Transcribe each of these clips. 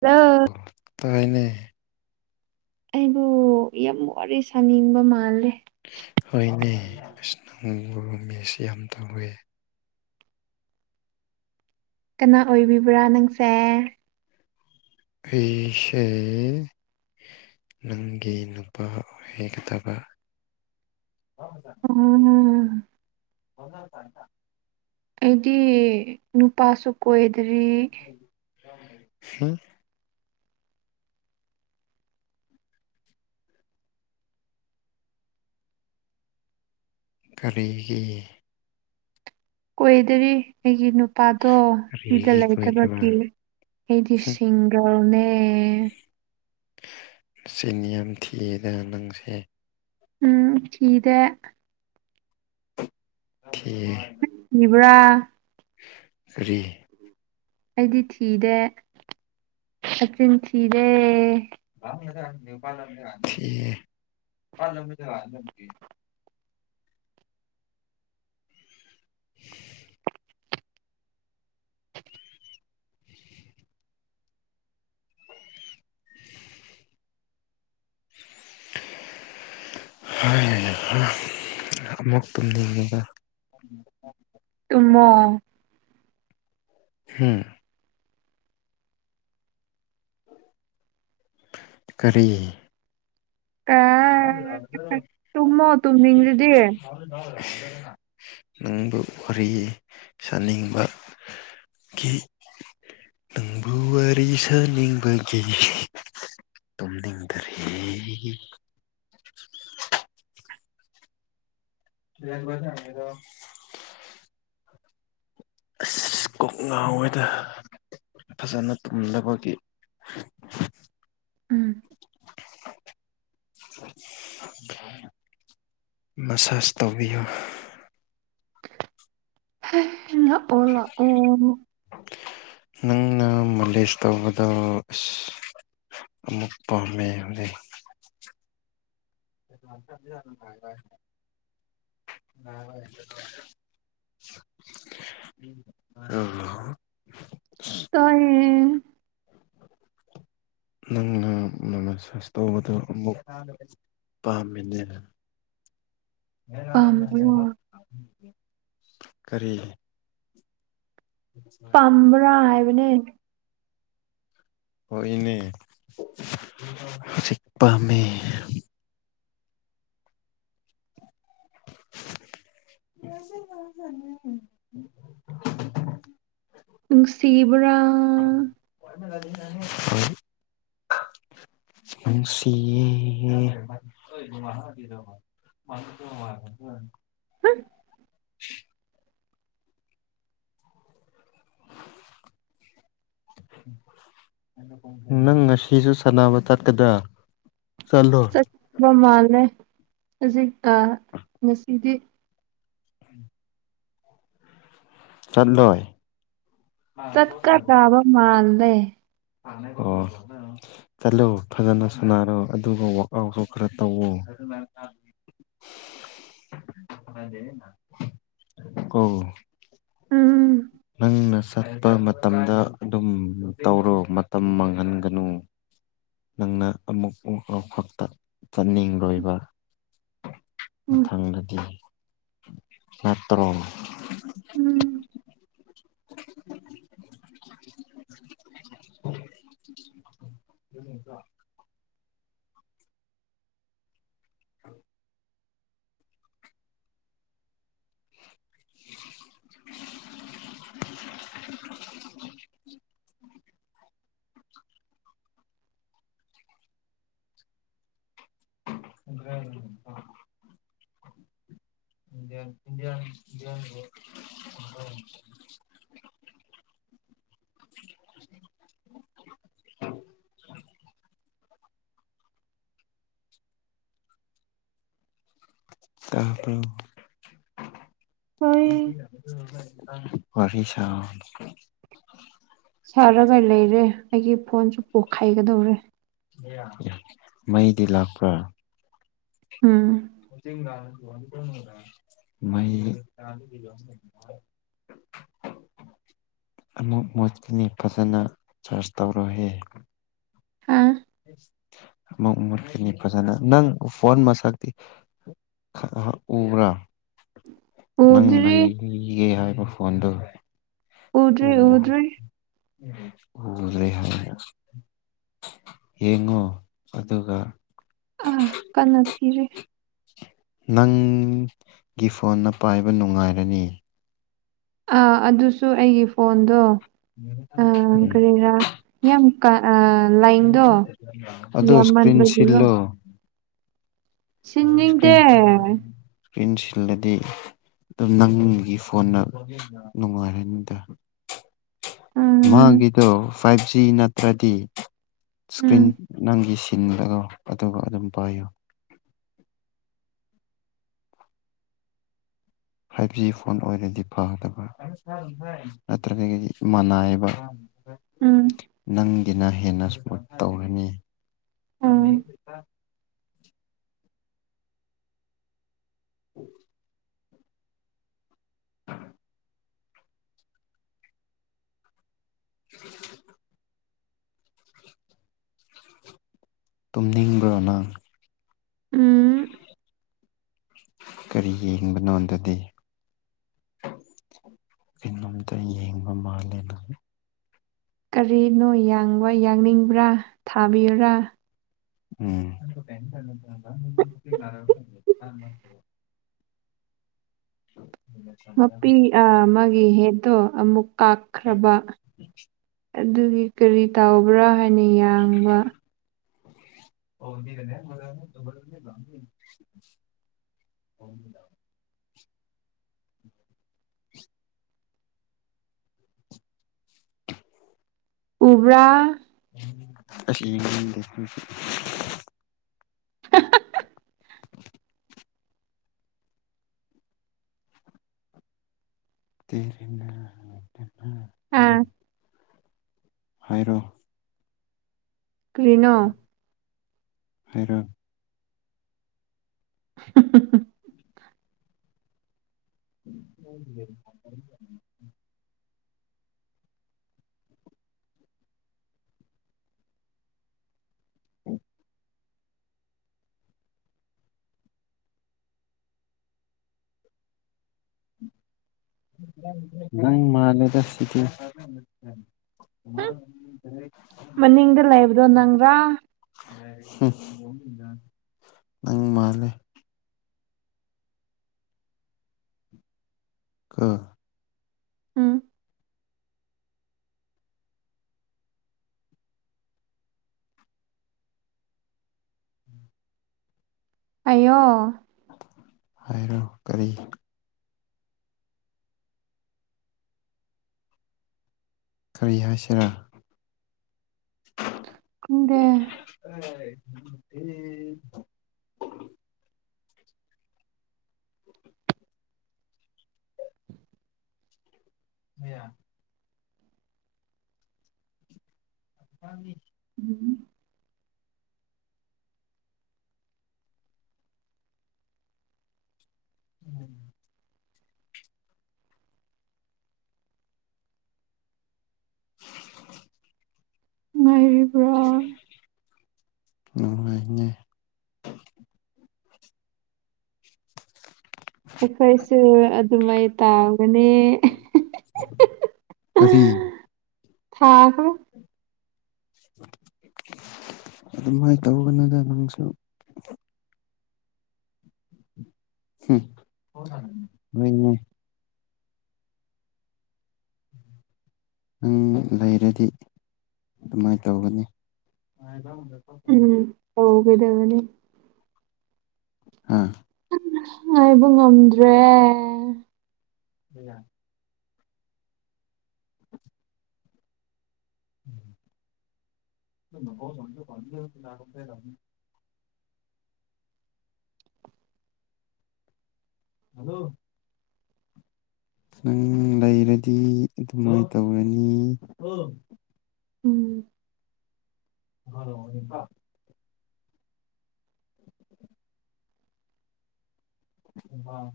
Hello. ꯇꯥꯏꯅꯦ꯫ ꯑꯩꯕꯨ ꯌꯥꯝ ꯋꯥꯔꯤ ꯁꯥꯅꯤꯡꯕ ꯃꯥꯜꯂꯦ꯫ ꯍꯣꯏꯅꯦ ꯏꯁꯅꯒꯨꯔꯨ ꯃꯦꯁꯤ ꯌꯥꯝ ꯇꯧꯋꯦ꯫ ꯀꯅꯥ ꯑꯣꯏꯕꯤꯕ꯭ꯔꯥ ꯅꯪꯁꯦ꯫ ꯑꯩꯁ꯫ ꯅꯪꯒꯤ ꯅꯨꯄꯥ ꯑꯣꯏꯒꯗꯕ꯫ ꯎꯝ꯫ ꯍꯗ ꯇꯇ [unintelligible] ꯑꯩꯗꯤ ꯅꯨꯄꯥꯁꯨ ꯀꯣꯏꯗ꯭ꯔꯤ꯫ ꯍꯝ꯫ ꯀꯔꯤꯒꯤ꯫ ꯀꯣꯏꯗꯔꯤ ꯑꯩꯒꯤ ꯅꯨꯄꯥꯗꯣ ꯁꯤꯗ ꯀꯔꯤꯒꯤ ꯀꯣꯏꯗꯕ ꯂꯩꯇꯕꯒꯤ ꯑꯩꯗꯤ ꯁꯤꯡ꯫ ꯇꯧꯅꯨꯅꯦ꯫ ꯅꯆꯤꯟ ꯌꯥꯝ ꯊꯤꯌꯦꯗꯅ ꯅꯪꯁꯦ꯫ ꯎꯝ ꯊꯤꯗꯦ꯫ ꯊꯤ꯫ ꯏꯕ꯭ꯔꯥ꯫ ꯀꯔꯤ꯫ ꯑꯩꯗꯤ ꯊꯤꯗꯦ ꯃꯆꯤꯟ ꯊꯤꯔꯦ꯫ [unintelligible] ꯊꯤꯍꯦ꯫ [unintelligible] [unintelligible] [unintelligible] ꯍꯥꯏ ꯌꯥ ꯑꯃꯨꯛ ꯇꯨꯝꯅꯤꯡꯉꯦꯗ꯫ ꯎꯝ꯫ ꯇꯨꯝꯃꫭ ꯍꯨꯝ ꯀꯔꯤ ꯇꯨꯝꯃꯣ ꯇꯨꯝꯅꯤꯡ ꯑꯗꯤ ꯅꯪꯕꯨ ꯋꯥꯔꯤ ꯁꯥꯅꯤꯡꯕ ꯒꯤ ꯅꯪꯕꯨ ꯋꯥꯔꯤ ꯁꯥꯅꯤꯡꯕꯒꯤ ꯇꯨꯝꯅꯤꯡꯗꯔ ꯍꯦ [inaudible] UNINTELLIGIBLE ꯑꯁ ꯀꯣꯛꯅꯥꯥꯎꯣꯏꯗ ꯐꯖꯅ ꯇꯨꯝꯗꯕꯒꯤ꯫ ꯎꯝ꯫ [inaudible] ꯃꯁꯥꯁ ꯇꯧꯕꯤꯌꯨ꯫ ꯂꯥꯛꯎ ꯂꯥꯛꯎ ꯑꯃꯨꯛ꯫ ꯅꯪꯅ ꯃꯥꯂꯦꯁ ꯇꯧꯕꯗꯣ ꯏꯁ꯫ ꯑꯃꯨꯛ ꯄꯥꯝꯃꯦ ꯍꯧꯖꯤꯛ꯫ [inaudible] ꯑꯥ꯫ ꯇꯥꯏꯌꯦ [unintelligible] ꯅꯪꯅ ꯃꯦꯁꯥꯁ ꯇꯧꯕꯗꯨ ꯑꯃꯨꯛ ꯄꯥꯝꯃꯤꯅꯦ UNINTELLIGIBLE ꯄꯥꯝꯕ꯭ꯔꯥ ꯀꯔꯤ UNINTELLIGIBLE ꯄꯝ꯭ꯕꯔꯥ ꯍꯥꯏꯕꯅꯦ ꯍꯣꯏ ꯏꯅꯦ ꯍꯧꯖꯤꯛ ꯄꯥꯝꯃꯤ UNINTELLIGIBLE ꯅꯨꯡꯁꯤꯕ꯭ꯔꯥ UNINTELLIGIBLE ꯍꫭꯏ ꯅꯨꯡꯁꯤꯌꯦ UNINTELLIGIBLE UNINTELLIGIBLE UNINTELLIGIBLE [inaudible] [inaudible] ꯅꯪ ꯉꯁꯤꯁꯨ ꯁꯥꯟꯅꯕ ꯆꯠꯀꯗ꯭ꯔ ꯆꯠꯄ ꯃꯥꯜꯂꯦ ꯍꯧꯖꯤꯛ ꯉꯁꯤꯗꯤ ꯆꯠꯂꯣꯏ ꯆꯠꯀꯗꯥꯕ ꯃꯥꯥꯟꯗꯦ ꯑꯣ ꯆꯠꯂꯨ ꯐꯖꯅ ꯁꯅꯔꯣ ꯑꯗꯨꯒ ꯋꯥꯛ ꯑꯥꯎꯠꯁꯨ ꯈꯔ ꯇꯧꯋ UNINTELLIGIBLE ꯀꯣ ꯎꯝ ꯅꯪꯅ ꯆꯠꯄ ꯃꯇꯝꯗ ꯑꯗꯨꯝ ꯇꯧꯔꯣ ꯃꯇꯝ ꯃꯥꯡꯍꯟꯒꯅꯨ ꯅꯪꯅ ꯑꯃꯨꯛ ꯑꯃꯈꯛꯇ ꯆꯠꯅꯤꯡꯂꯣꯏꯕ ꯎꯝ ꯃꯊꯪꯗꯗꯤ ꯅꯠꯇꯔꯣ ꯎꯝ [inaudible] [inaudible] INAUDIBLE INAUDIBLE India India India [unintelligible] ꯇꯥ꯭ꯕꯔꯣ ꯍꯣꯏ ꯋꯥꯔꯤꯁꯥꯎ ꯁꯥꯔꯒ ꯂꯩꯔꯦ ꯑꯩꯒꯤ ꯐꯣꯟꯁ‌ꯦ ꯄꯣꯛꯈꯥꯏꯒꯗꯧꯔꯦ ꯃꯩꯗꯤ ꯂꯥꯛꯄ ꯎꯝ [unintelligible] [unintelligible] ꯑꯃꯨꯛ ꯃꯣꯠꯀꯅꯤ ꯐꯖꯅ ꯆꯥꯔꯁ ꯇꯧꯔꫭꯍꯦ ꯍꯥꯥ [unintelligible] ꯑꯁ [unintelligible] ꯑꯃꯨꯛ ꯃꯨꯠꯀꯅꯤ ꯐꯖꯅ ꯅꯪ ꯐꯣꯟ ꯃꯁꯛꯇꯤ UNINTELLIGIBLE ꯎꯕ꯭ꯔꯥ ꯅꯪ ꯎꯗ꯭ꯔꯤ ꯂꯩꯒꯦ ꯍꯥꯏꯕ ꯐꯣꯟꯗꫭ ꯎ ꯎꯗ꯭ꯔꯤ ꯎꯗ꯭ꯔꯤ ꯎꯔꯦ ꯍꯥꯏꯔ ꯌꯦꯡꯉꯨ ꯑꯗꯨꯒ ꯑꯥ ꯀꯥꯟꯅ ꯄꯤꯔꯦ ꯅꯪꯒꯤ ꯐꯣꯟꯅ ꯄꯥꯏꯕ ꯅꯨꯡꯉꯥꯏꯔꯅꯤ ꯑꯥ ꯑꯗꯨꯁꯨ ꯑꯩꯒꯤ ꯐꯣꯟꯗꯣ ꯑ [inaudible] ꯀꯔꯤꯔꯥ ꯌꯥꯝ ꯀꯥ ꯑꯥ ꯂꯥꯏꯟꯗꯣ ꯑꯗꯣ ꯏꯁꯀ꯭ꯔꯤꯟ ꯌꯥꯝꯃꯟꯕꯒꯤꯔꯣ ꯁꯤꯜꯂꯣ ꯁꯤꯡꯅꯤꯡꯗꯦ ꯏꯟ ꯁꯤꯜꯂꯗꯤ ꯑꯗꯨꯝ ꯅꯪꯒꯤ ꯐꯣꯟꯅ ꯅꯨꯡꯉꯥꯏꯔꯅꯤꯗ ꯎꯝ ꯃꯥꯒꯤꯗꯣ ꯐꯥꯏꯚ ꯖꯤ ꯅꯠꯇ꯭ꯔꯗꯤ ꯏꯁꯀ꯭ꯔꯤꯟ ꯎꯝ ꯅꯪꯒꯤꯁꯤ ꯁꯤꯟꯒꯅꫭ ꯑꯗꯨꯒ ꯑꯗꯨꯝ ꯄꯥꯏꯌꯣ ꯐꯥꯏꯚ ꯖꯤ ꯐꯣꯟ ꯑꯣꯏꯔꯗꯤ ꯐꯗꯕ ꯅꯠꯇ꯭ꯔꯒꯗꯤ ꯃꯅꯥꯏꯕ ꯎꯝ ꯅꯪꯒꯤꯅ ꯍꯦꯟꯅ ꯁꯄꯣꯔꯠ ꯇꯧꯔꯅꯤ ꯎꯝ ꯎꯝ ꯎ [unintelligible] [unintelligible] ꯇꯨꯝꯅꯤꯡꯕ꯭ꯔꯣꯅꯪ ꯎꯝ ꯀꯔꯤ ꯌꯦꯡꯕꯅꯣ ꯑꯗꯨꯗꯤ ꯀꯩꯅꯣꯝꯇ ꯌꯦꯡꯕ ꯃꯥꯜꯂꯦꯗ ꯀꯔꯤꯅꯣ ꯌꯥꯡꯕ ꯌꯥꯡꯅꯤꯡꯕ꯭ꯔꯥ ꯊꯥꯕꯤꯌꯨꯔꯥ [unintelligible] ꯃꯄꯤ ꯃꯥꯒꯤ ꯍꯦꯠꯇꯣ ꯑꯃꯨꯛ ꯀꯥꯈ꯭ꯔꯕ ꯑꯗꯨꯒꯤ ꯀꯔꯤ ꯇꯥꯎꯕ꯭ꯔꯥ ꯍꯥꯏꯅ ꯌꯥꯡꯕ [unintelligible] ꯍ [unintelligible] ꯎꯕ꯭ꯔꯥ ꯁꯤ [unintelligible] [unintelligible] ꯇꯔꯤ ꯍꯅ [unintelligible] ꯑꯥ ꯍꯥꯏꯔꯣ ꯀꯔꯤꯅꯣ ꯍꯥꯏꯔꯣ ꯎ [unintelligible] [unintelligible] ꯎꯝ [unintelligible] ꯅꯪ ꯃꯥꯜꯂꯦꯗ ꯁꯤꯗꯤ ꯃꯥ ꯃꯅꯤꯡꯗ ꯂꯩꯕꯗꯣ ꯅꯪꯔꯥ [unintelligible] ꯅꯪ ꯃꯥꯜꯂꯦ ꯀ ꯎꯝ ꯑꯩꯌꯣ ꯍꯥꯏꯔꯣ ꯀꯔꯤ ꯀꯔꯤ ꯍꯥꯏꯁꯤꯔꯥ ꯈꯪꯗꯦ ꯍꯥꯏ ꯍꯦ ꯍꯣ [inaudible] ꯌꯥ [unintelligible] ꯑꯕꯤ [unintelligible] ꯎꯝ [unintelligible] ꯎꯝ [unintelligible] [inaudible] ꯅꯨꯉꯥꯏꯔꯤꯕ꯭ꯔꫭ ꯅꯨꯡꯉꯥꯏꯅꯦ [unintelligible] ꯑꯩꯈꯣꯏꯁꯨ ꯑꯗꯨꯃꯥꯏ ꯇꯥꯡꯕꯅꯦ ꯀꯔꯤ ꯊꯥꯈ ꯑꯗꯨꯃꯥꯏ ꯇꯧꯒꯅꯨꯗ ꯅꯪꯁꯨ ꯍꯨꯝ ꯍꯣꯏꯅꯦ ꯅꯪ ꯂꯩꯔꯗꯤ ꯑꯗꯨꯃꯥꯏ ꯇꯧꯒꯅꯤ ꯎꯝ ꯍꯧꯒꯗꯕꯅꯦ ꯍꯥꯥ ꯉꯥꯏꯕ ꯉꯝꯗ꯭ꯔꯦ ꯏꯌꯥ [unintelligible] [unintelligible] [inaudible] ꯍꯥꯜꯂꯣ ꯅꯪ ꯂꯩꯔꯗꯤ ꯑꯗꯨꯃꯥꯏ ꯇꯧꯔꯅꯤ ꯎꯝ ꯍꯥꯜꯂꯣ ꯗꯤꯝꯀꯥ ꯏꯝꯐꯥꯜ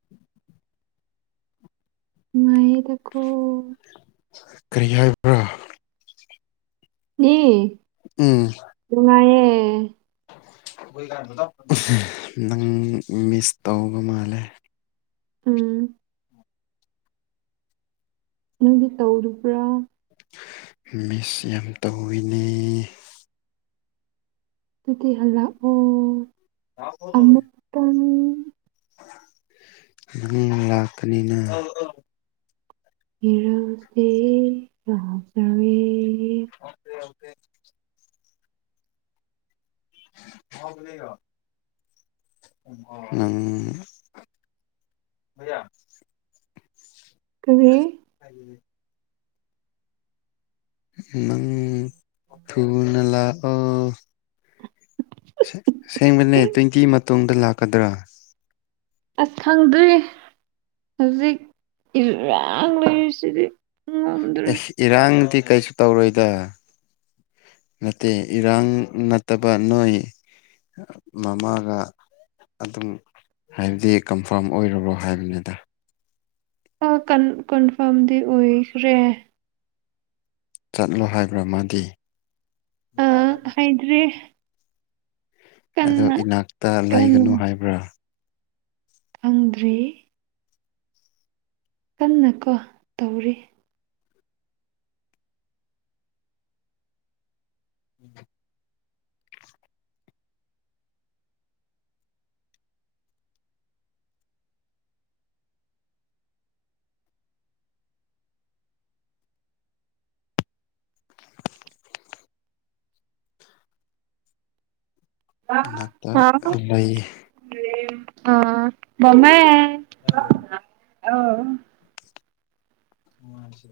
[unintelligible] [inaudible] ꯅꯨꯡꯉꯥꯏꯌꯦꯗꯀꯣ ꯀꯔꯤꯍꯥꯏ ꯅꯤ ꯎꯝ ꯅꯨꯡꯉꯥꯏꯌꯦ ꯅꯪ ꯃꯤꯁ ꯇꯧꯕ ꯃꯥꯜꯂꯦ ꯎꯝ ꯅꯪꯗꯤ ꯇꯧꯔꯤꯕ꯭ꯔꯥ ꯃꯤꯁ ꯌꯥꯝ ꯇꯧꯋꯤꯅꯦ ꯑꯗꯨꯗꯤ ꯍꯜꯂꯛꯑꯣ ꯌꯥꯣ [unintelligible] ꯇꯥꯅꯤꯡ ꯅꯪ ꯂꯥꯛꯀꯅꯤꯅ ꯏꯔꯥꯜꯁꯦ ꯌꯥꯖꯔꯦ ꯑꯁꯦ ꯍꯧꯁꯦ [unintelligible] ꯎꯝ ꯀꯔꯤ [unintelligible] ꯅꯪ ꯊꯨꯅ ꯂꯥꯛꯑꯣ ꯑꯁꯦꯡꯕꯅꯦ ꯇ꯭ꯋꯦꯟꯇꯤ ꯃꯇꯨꯡꯗ ꯂꯥꯛꯀꯗ꯭ꯔꯥ ꯑꯁ ꯈꯪꯗ꯭ꯔꯧ ꯍꯧꯖꯤꯛ ꯏꯔꯥꯡ ꯂꯩꯔꯤꯁꯤꯗꯤ ꯉꯝꯗ꯭ꯔꯦ ꯑꯁ ꯏꯔꯥꯡꯗꯤ ꯀꯩꯁꯨ ꯇꯧꯔꯣꯏꯗ ꯅꯠꯇꯦ ꯏꯔꯥꯡ ꯅꯠꯇꯕ ꯅꯣꯏ ꯃꯃꯥꯒ ꯑꯗꯨꯝ ꯍꯥꯏꯕꯗꯤ ꯀꯟꯐꯥꯝ ꯑꯣꯏꯔꯕ꯭ꯔꯣ ꯍꯥꯏꯕꯅꯤꯗ ꯑꯣ ꯀꯟ ꯀꯟꯐꯥꯝꯗꯤ ꯑꯣꯏꯈ꯭ꯔꯦ ꯆꯠꯂꯣ ꯍꯥꯏꯕ꯭ꯔꯥ ꯃꯥꯗꯤ ꯇ꯭ꯔꯤ ꯑꯗꯣ ꯏꯅꯥꯛꯇ ꯀꯟꯅ ꯂꯩꯒꯅꯨ ꯍꯥꯏꯕ꯭ꯔꯥ ꯈꯪꯗ꯭ꯔꯤ ꯀꯟꯅ ꯀꯣ ꯇꯧꯔꯤ ꯎꯝ [unintelligible] ꯅꯥꯛꯇ ꯑ ꯑꯗꯨꯝ ꯂꯩ ꯑ ꯃꯃ [unintelligible] ꯑ [unintelligible] ꯑ [unintelligible] ꯎꯁ [unintelligible]